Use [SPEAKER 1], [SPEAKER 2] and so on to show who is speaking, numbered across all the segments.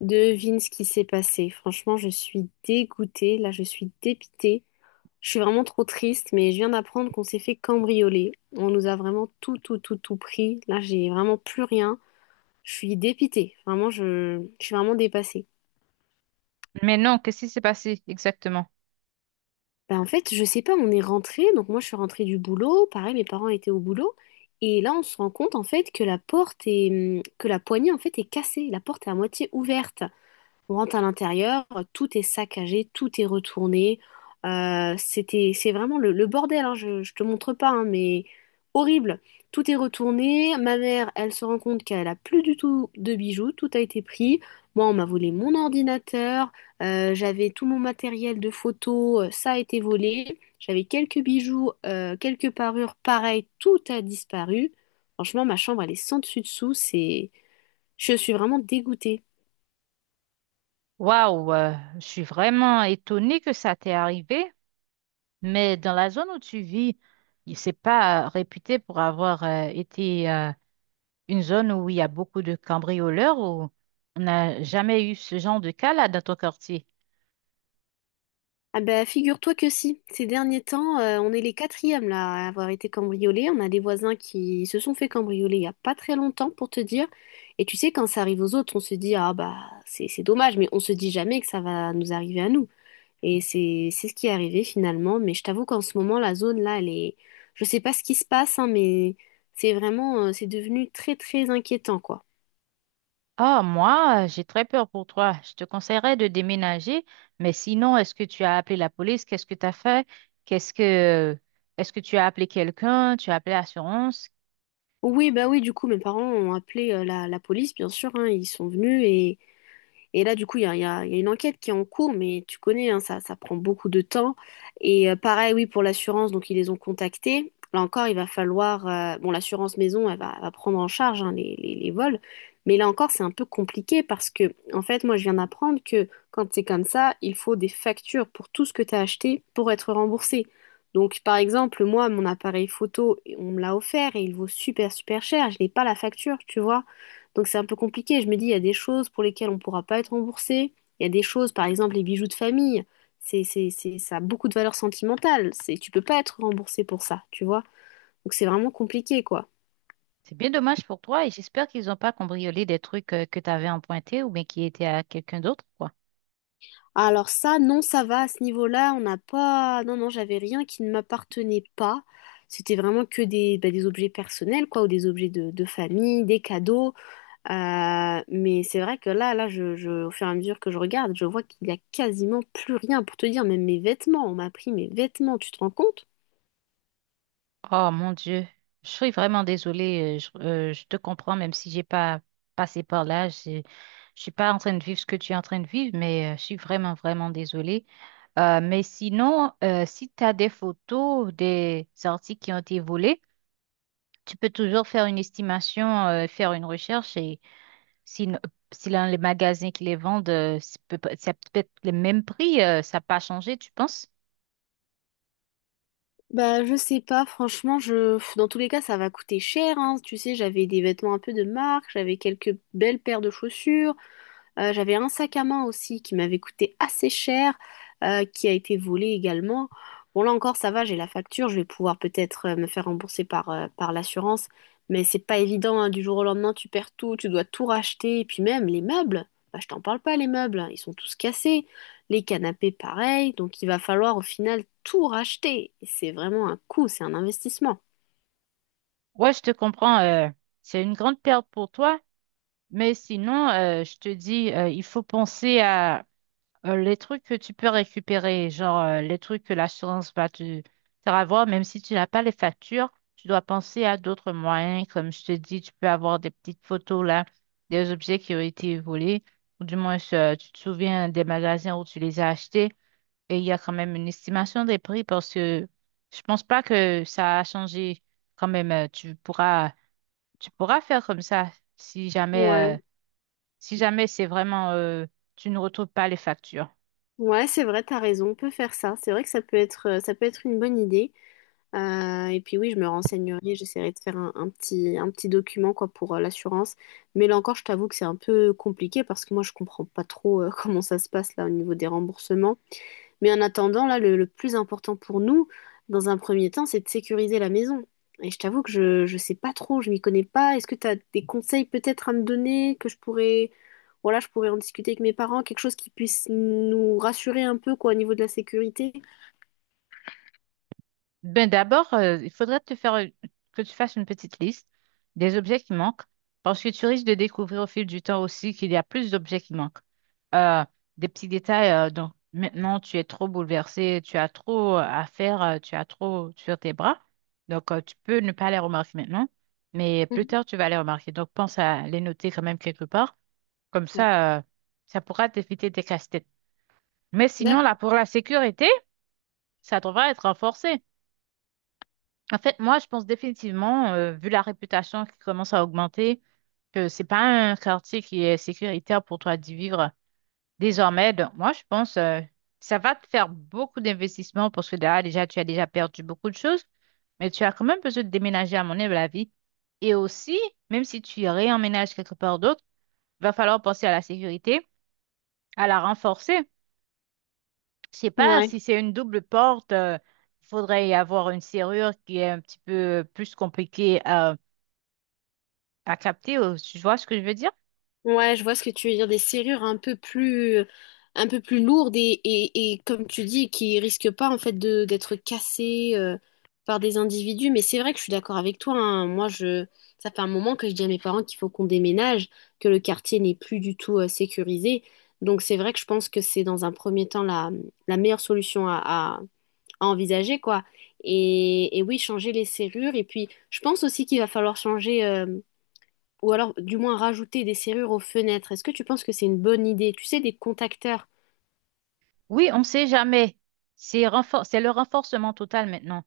[SPEAKER 1] Devine ce qui s'est passé. Franchement, je suis dégoûtée. Là, je suis dépitée. Je suis vraiment trop triste, mais je viens d'apprendre qu'on s'est fait cambrioler. On nous a vraiment tout, tout, tout, tout pris. Là, j'ai vraiment plus rien. Je suis dépitée. Vraiment, je suis vraiment dépassée.
[SPEAKER 2] Mais non, qu'est-ce qui s'est passé exactement?
[SPEAKER 1] Bah, en fait, je sais pas, on est rentré. Donc, moi, je suis rentrée du boulot. Pareil, mes parents étaient au boulot. Et là, on se rend compte, en fait, que que la poignée, en fait, est cassée. La porte est à moitié ouverte. On rentre à l'intérieur, tout est saccagé, tout est retourné. C'est vraiment le bordel, hein, je te montre pas, hein, mais horrible. Tout est retourné. Ma mère, elle se rend compte qu'elle a plus du tout de bijoux, tout a été pris. Moi, on m'a volé mon ordinateur, j'avais tout mon matériel de photo, ça a été volé. J'avais quelques bijoux, quelques parures, pareil, tout a disparu. Franchement, ma chambre, elle est sans dessus dessous. Je suis vraiment dégoûtée.
[SPEAKER 2] Waouh, je suis vraiment étonnée que ça t'est arrivé, mais dans la zone où tu vis, c'est pas réputé pour avoir été une zone où il y a beaucoup de cambrioleurs ou on n'a jamais eu ce genre de cas là dans ton quartier.
[SPEAKER 1] Ah bah figure-toi que si. Ces derniers temps, on est les quatrièmes là à avoir été cambriolés. On a des voisins qui se sont fait cambrioler il n'y a pas très longtemps pour te dire. Et tu sais, quand ça arrive aux autres, on se dit ah bah c'est dommage, mais on se dit jamais que ça va nous arriver à nous. Et c'est ce qui est arrivé finalement. Mais je t'avoue qu'en ce moment, la zone là, elle est. Je sais pas ce qui se passe, hein, mais c'est vraiment c'est devenu très très inquiétant quoi.
[SPEAKER 2] Ah, moi, j'ai très peur pour toi. Je te conseillerais de déménager, mais sinon, est-ce que tu as appelé la police? Qu'est-ce que tu as fait? Qu'est-ce que est-ce que tu as appelé quelqu'un? Tu as appelé l'assurance?
[SPEAKER 1] Oui, bah oui, du coup, mes parents ont appelé la police, bien sûr, hein, ils sont venus. Et là, du coup, il y a une enquête qui est en cours, mais tu connais, hein, ça prend beaucoup de temps. Et pareil, oui, pour l'assurance, donc ils les ont contactés. Là encore, il va falloir... bon, l'assurance maison, elle va prendre en charge hein, les vols. Mais là encore, c'est un peu compliqué parce que, en fait, moi, je viens d'apprendre que quand c'est comme ça, il faut des factures pour tout ce que tu as acheté pour être remboursé. Donc, par exemple, moi, mon appareil photo, on me l'a offert et il vaut super, super cher. Je n'ai pas la facture, tu vois. Donc c'est un peu compliqué. Je me dis, il y a des choses pour lesquelles on ne pourra pas être remboursé. Il y a des choses, par exemple, les bijoux de famille. Ça a beaucoup de valeur sentimentale. C'est, tu peux pas être remboursé pour ça, tu vois. Donc c'est vraiment compliqué, quoi.
[SPEAKER 2] C'est bien dommage pour toi et j'espère qu'ils n'ont pas cambriolé des trucs que tu avais empruntés ou bien qui étaient à quelqu'un d'autre, quoi.
[SPEAKER 1] Alors ça, non, ça va. À ce niveau-là, on n'a pas... Non, non, j'avais rien qui ne m'appartenait pas. C'était vraiment que des, bah, des objets personnels, quoi, ou des objets de famille, des cadeaux. Mais c'est vrai que là, au fur et à mesure que je regarde, je vois qu'il y a quasiment plus rien pour te dire, même mes vêtements, on m'a pris mes vêtements, tu te rends compte?
[SPEAKER 2] Oh mon Dieu, je suis vraiment désolée. Je te comprends, même si j'ai pas passé par là. Je suis pas en train de vivre ce que tu es en train de vivre, mais je suis vraiment, vraiment désolée. Mais sinon, si tu as des photos des articles qui ont été volés, tu peux toujours faire une estimation, faire une recherche et si, si dans les magasins qui les vendent, c'est c'est peut-être le même prix, ça n'a pas changé, tu penses?
[SPEAKER 1] Bah, je sais pas, franchement, dans tous les cas, ça va coûter cher, hein. Tu sais, j'avais des vêtements un peu de marque, j'avais quelques belles paires de chaussures. J'avais un sac à main aussi qui m'avait coûté assez cher, qui a été volé également. Bon, là encore, ça va, j'ai la facture, je vais pouvoir peut-être me faire rembourser par l'assurance, mais c'est pas évident, hein, du jour au lendemain, tu perds tout, tu dois tout racheter, et puis même les meubles, bah, je t'en parle pas, les meubles, ils sont tous cassés, les canapés pareil, donc il va falloir au final tout racheter. Et c'est vraiment un coût, c'est un investissement.
[SPEAKER 2] Ouais, je te comprends. C'est une grande perte pour toi. Mais sinon, je te dis, il faut penser à les trucs que tu peux récupérer, genre les trucs que l'assurance va te faire avoir, même si tu n'as pas les factures, tu dois penser à d'autres moyens. Comme je te dis, tu peux avoir des petites photos là, des objets qui ont été volés, ou du moins tu te souviens des magasins où tu les as achetés, et il y a quand même une estimation des prix parce que je pense pas que ça a changé. Quand même, tu pourras faire comme ça si jamais.
[SPEAKER 1] Ouais,
[SPEAKER 2] Si jamais c'est vraiment, tu ne retrouves pas les factures.
[SPEAKER 1] ouais, c'est vrai, t'as raison, on peut faire ça. C'est vrai que ça peut être une bonne idée. Et puis oui, je me renseignerai, j'essaierai de faire un petit document quoi, pour l'assurance. Mais là encore, je t'avoue que c'est un peu compliqué parce que moi, je comprends pas trop comment ça se passe là au niveau des remboursements. Mais en attendant, là, le plus important pour nous, dans un premier temps, c'est de sécuriser la maison. Et je t'avoue que je sais pas trop, je m'y connais pas. Est-ce que tu as des conseils peut-être à me donner que je pourrais, voilà, je pourrais en discuter avec mes parents, quelque chose qui puisse nous rassurer un peu quoi, au niveau de la sécurité?
[SPEAKER 2] Ben d'abord, il faudrait te faire, que tu fasses une petite liste des objets qui manquent, parce que tu risques de découvrir au fil du temps aussi qu'il y a plus d'objets qui manquent. Euh, des petits détails, donc maintenant tu es trop bouleversé, tu as trop à faire, tu as trop sur tes bras, donc tu peux ne pas les remarquer maintenant, mais plus
[SPEAKER 1] Mhm.
[SPEAKER 2] tard tu vas les remarquer. Donc pense à les noter quand même quelque part, comme
[SPEAKER 1] D'accord.
[SPEAKER 2] ça, ça pourra t'éviter des casse. Mais sinon, là,
[SPEAKER 1] D'accord.
[SPEAKER 2] pour la sécurité, ça devrait être renforcé. En fait, moi, je pense définitivement, vu la réputation qui commence à augmenter, que c'est pas un quartier qui est sécuritaire pour toi d'y vivre désormais. Donc, moi, je pense, ça va te faire beaucoup d'investissements parce que là, déjà, tu as déjà perdu beaucoup de choses, mais tu as quand même besoin de déménager, à mon avis. Et aussi, même si tu réemménages quelque part d'autre, il va falloir penser à la sécurité, à la renforcer. Je sais pas
[SPEAKER 1] Ouais.
[SPEAKER 2] si c'est une double porte, il faudrait y avoir une serrure qui est un petit peu plus compliquée à capter. Tu vois ce que je veux dire?
[SPEAKER 1] Ouais, je vois ce que tu veux dire, des serrures un peu plus lourdes et comme tu dis, qui risquent pas en fait de d'être cassées par des individus. Mais c'est vrai que je suis d'accord avec toi, hein. Ça fait un moment que je dis à mes parents qu'il faut qu'on déménage, que le quartier n'est plus du tout sécurisé. Donc c'est vrai que je pense que c'est dans un premier temps la meilleure solution à envisager, quoi. Et oui, changer les serrures. Et puis, je pense aussi qu'il va falloir changer. Ou alors du moins rajouter des serrures aux fenêtres. Est-ce que tu penses que c'est une bonne idée? Tu sais, des contacteurs.
[SPEAKER 2] Oui, on ne sait jamais. C'est le renforcement total maintenant.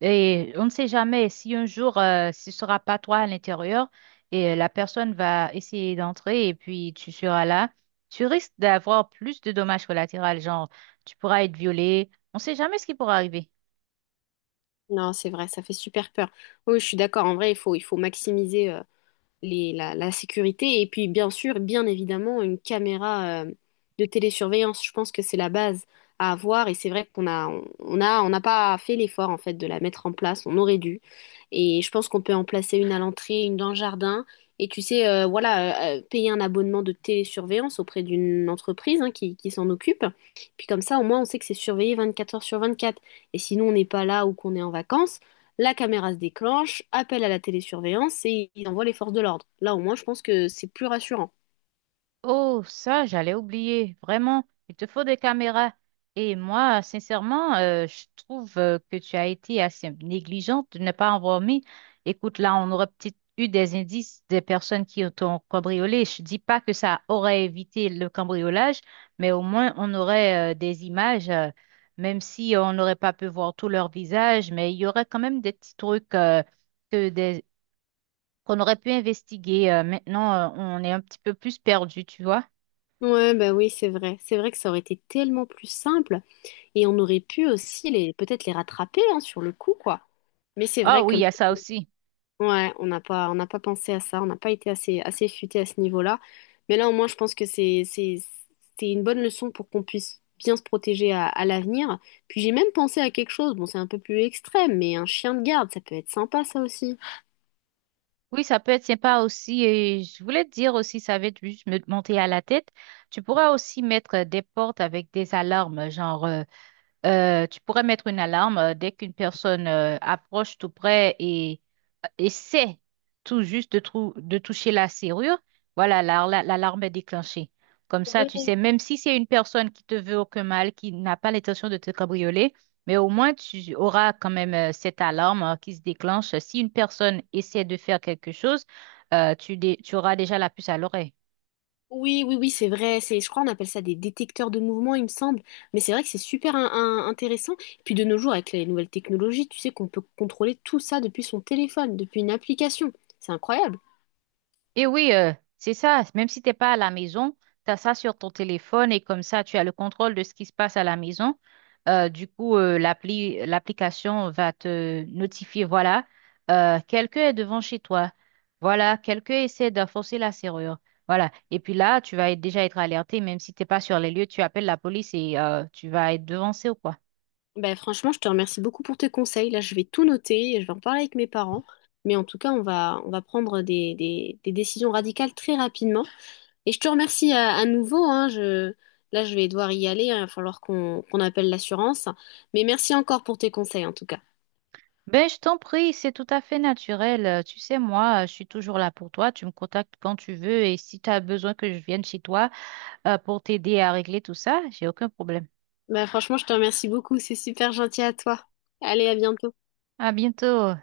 [SPEAKER 2] Et on ne sait jamais si un jour, ce sera pas toi à l'intérieur et la personne va essayer d'entrer et puis tu seras là. Tu risques d'avoir plus de dommages collatéraux, genre tu pourras être violé. On ne sait jamais ce qui pourra arriver.
[SPEAKER 1] Non, c'est vrai, ça fait super peur. Oui, je suis d'accord. En vrai, il faut maximiser. La sécurité et puis bien sûr, bien évidemment, une caméra de télésurveillance. Je pense que c'est la base à avoir et c'est vrai qu'on a, on a, on n'a pas fait l'effort en fait de la mettre en place. On aurait dû. Et je pense qu'on peut en placer une à l'entrée, une dans le jardin. Et tu sais, payer un abonnement de télésurveillance auprès d'une entreprise hein, qui s'en occupe. Puis comme ça, au moins, on sait que c'est surveillé 24 heures sur 24. Et sinon, on n'est pas là ou qu'on est en vacances. La caméra se déclenche, appel à la télésurveillance et ils envoient les forces de l'ordre. Là, au moins, je pense que c'est plus rassurant.
[SPEAKER 2] Oh, ça, j'allais oublier. Vraiment, il te faut des caméras. Et moi, sincèrement, je trouve que tu as été assez négligente de ne pas en avoir mis. Écoute, là, on aurait peut-être eu des indices des personnes qui t'ont cambriolé. Je dis pas que ça aurait évité le cambriolage, mais au moins, on aurait des images, même si on n'aurait pas pu voir tout leur visage, mais il y aurait quand même des petits trucs que des... qu'on aurait pu investiguer. Maintenant, on est un petit peu plus perdu, tu vois.
[SPEAKER 1] Ouais, bah oui, c'est vrai. C'est vrai que ça aurait été tellement plus simple et on aurait pu aussi les peut-être les rattraper hein, sur le coup, quoi. Mais c'est
[SPEAKER 2] Ah
[SPEAKER 1] vrai que
[SPEAKER 2] oui, il y a ça aussi.
[SPEAKER 1] ouais, on n'a pas pensé à ça, on n'a pas été assez futé à ce niveau-là. Mais là, au moins, je pense que c'est une bonne leçon pour qu'on puisse bien se protéger à l'avenir. Puis j'ai même pensé à quelque chose. Bon, c'est un peu plus extrême, mais un chien de garde, ça peut être sympa, ça aussi.
[SPEAKER 2] Oui, ça peut être sympa aussi. Et je voulais te dire aussi, ça va être juste me monter à la tête. Tu pourras aussi mettre des portes avec des alarmes, tu pourrais mettre une alarme dès qu'une personne approche tout près et essaie tout juste de, de toucher la serrure. Voilà, l'alarme est déclenchée. Comme ça,
[SPEAKER 1] Ouais.
[SPEAKER 2] tu sais, même si c'est une personne qui te veut aucun mal, qui n'a pas l'intention de te cabrioler, mais au moins tu auras quand même cette alarme qui se déclenche. Si une personne essaie de faire quelque chose, tu auras déjà la puce à l'oreille.
[SPEAKER 1] Oui, oui, oui, c'est vrai. C'est, je crois, on appelle ça des détecteurs de mouvement, il me semble. Mais c'est vrai que c'est super intéressant. Puis de nos jours, avec les nouvelles technologies, tu sais qu'on peut contrôler tout ça depuis son téléphone, depuis une application. C'est incroyable.
[SPEAKER 2] Et oui, c'est ça. Même si t'es pas à la maison, tu as ça sur ton téléphone et comme ça, tu as le contrôle de ce qui se passe à la maison. L'application va te notifier, voilà, quelqu'un est devant chez toi. Voilà, quelqu'un essaie de forcer la serrure. Voilà. Et puis là, déjà être alerté, même si t'es pas sur les lieux, tu appelles la police et tu vas être devancé ou quoi.
[SPEAKER 1] Ben, franchement, je te remercie beaucoup pour tes conseils. Là, je vais tout noter et je vais en parler avec mes parents. Mais en tout cas, on va prendre des décisions radicales très rapidement. Et je te remercie à nouveau, hein. Là, je vais devoir y aller, hein. Il va falloir qu'on appelle l'assurance. Mais merci encore pour tes conseils, en tout cas.
[SPEAKER 2] Ben, je t'en prie, c'est tout à fait naturel. Tu sais, moi, je suis toujours là pour toi. Tu me contactes quand tu veux et si tu as besoin que je vienne chez toi pour t'aider à régler tout ça, j'ai aucun problème.
[SPEAKER 1] Bah, franchement, je te remercie beaucoup. C'est super gentil à toi. Allez, à bientôt.
[SPEAKER 2] À bientôt.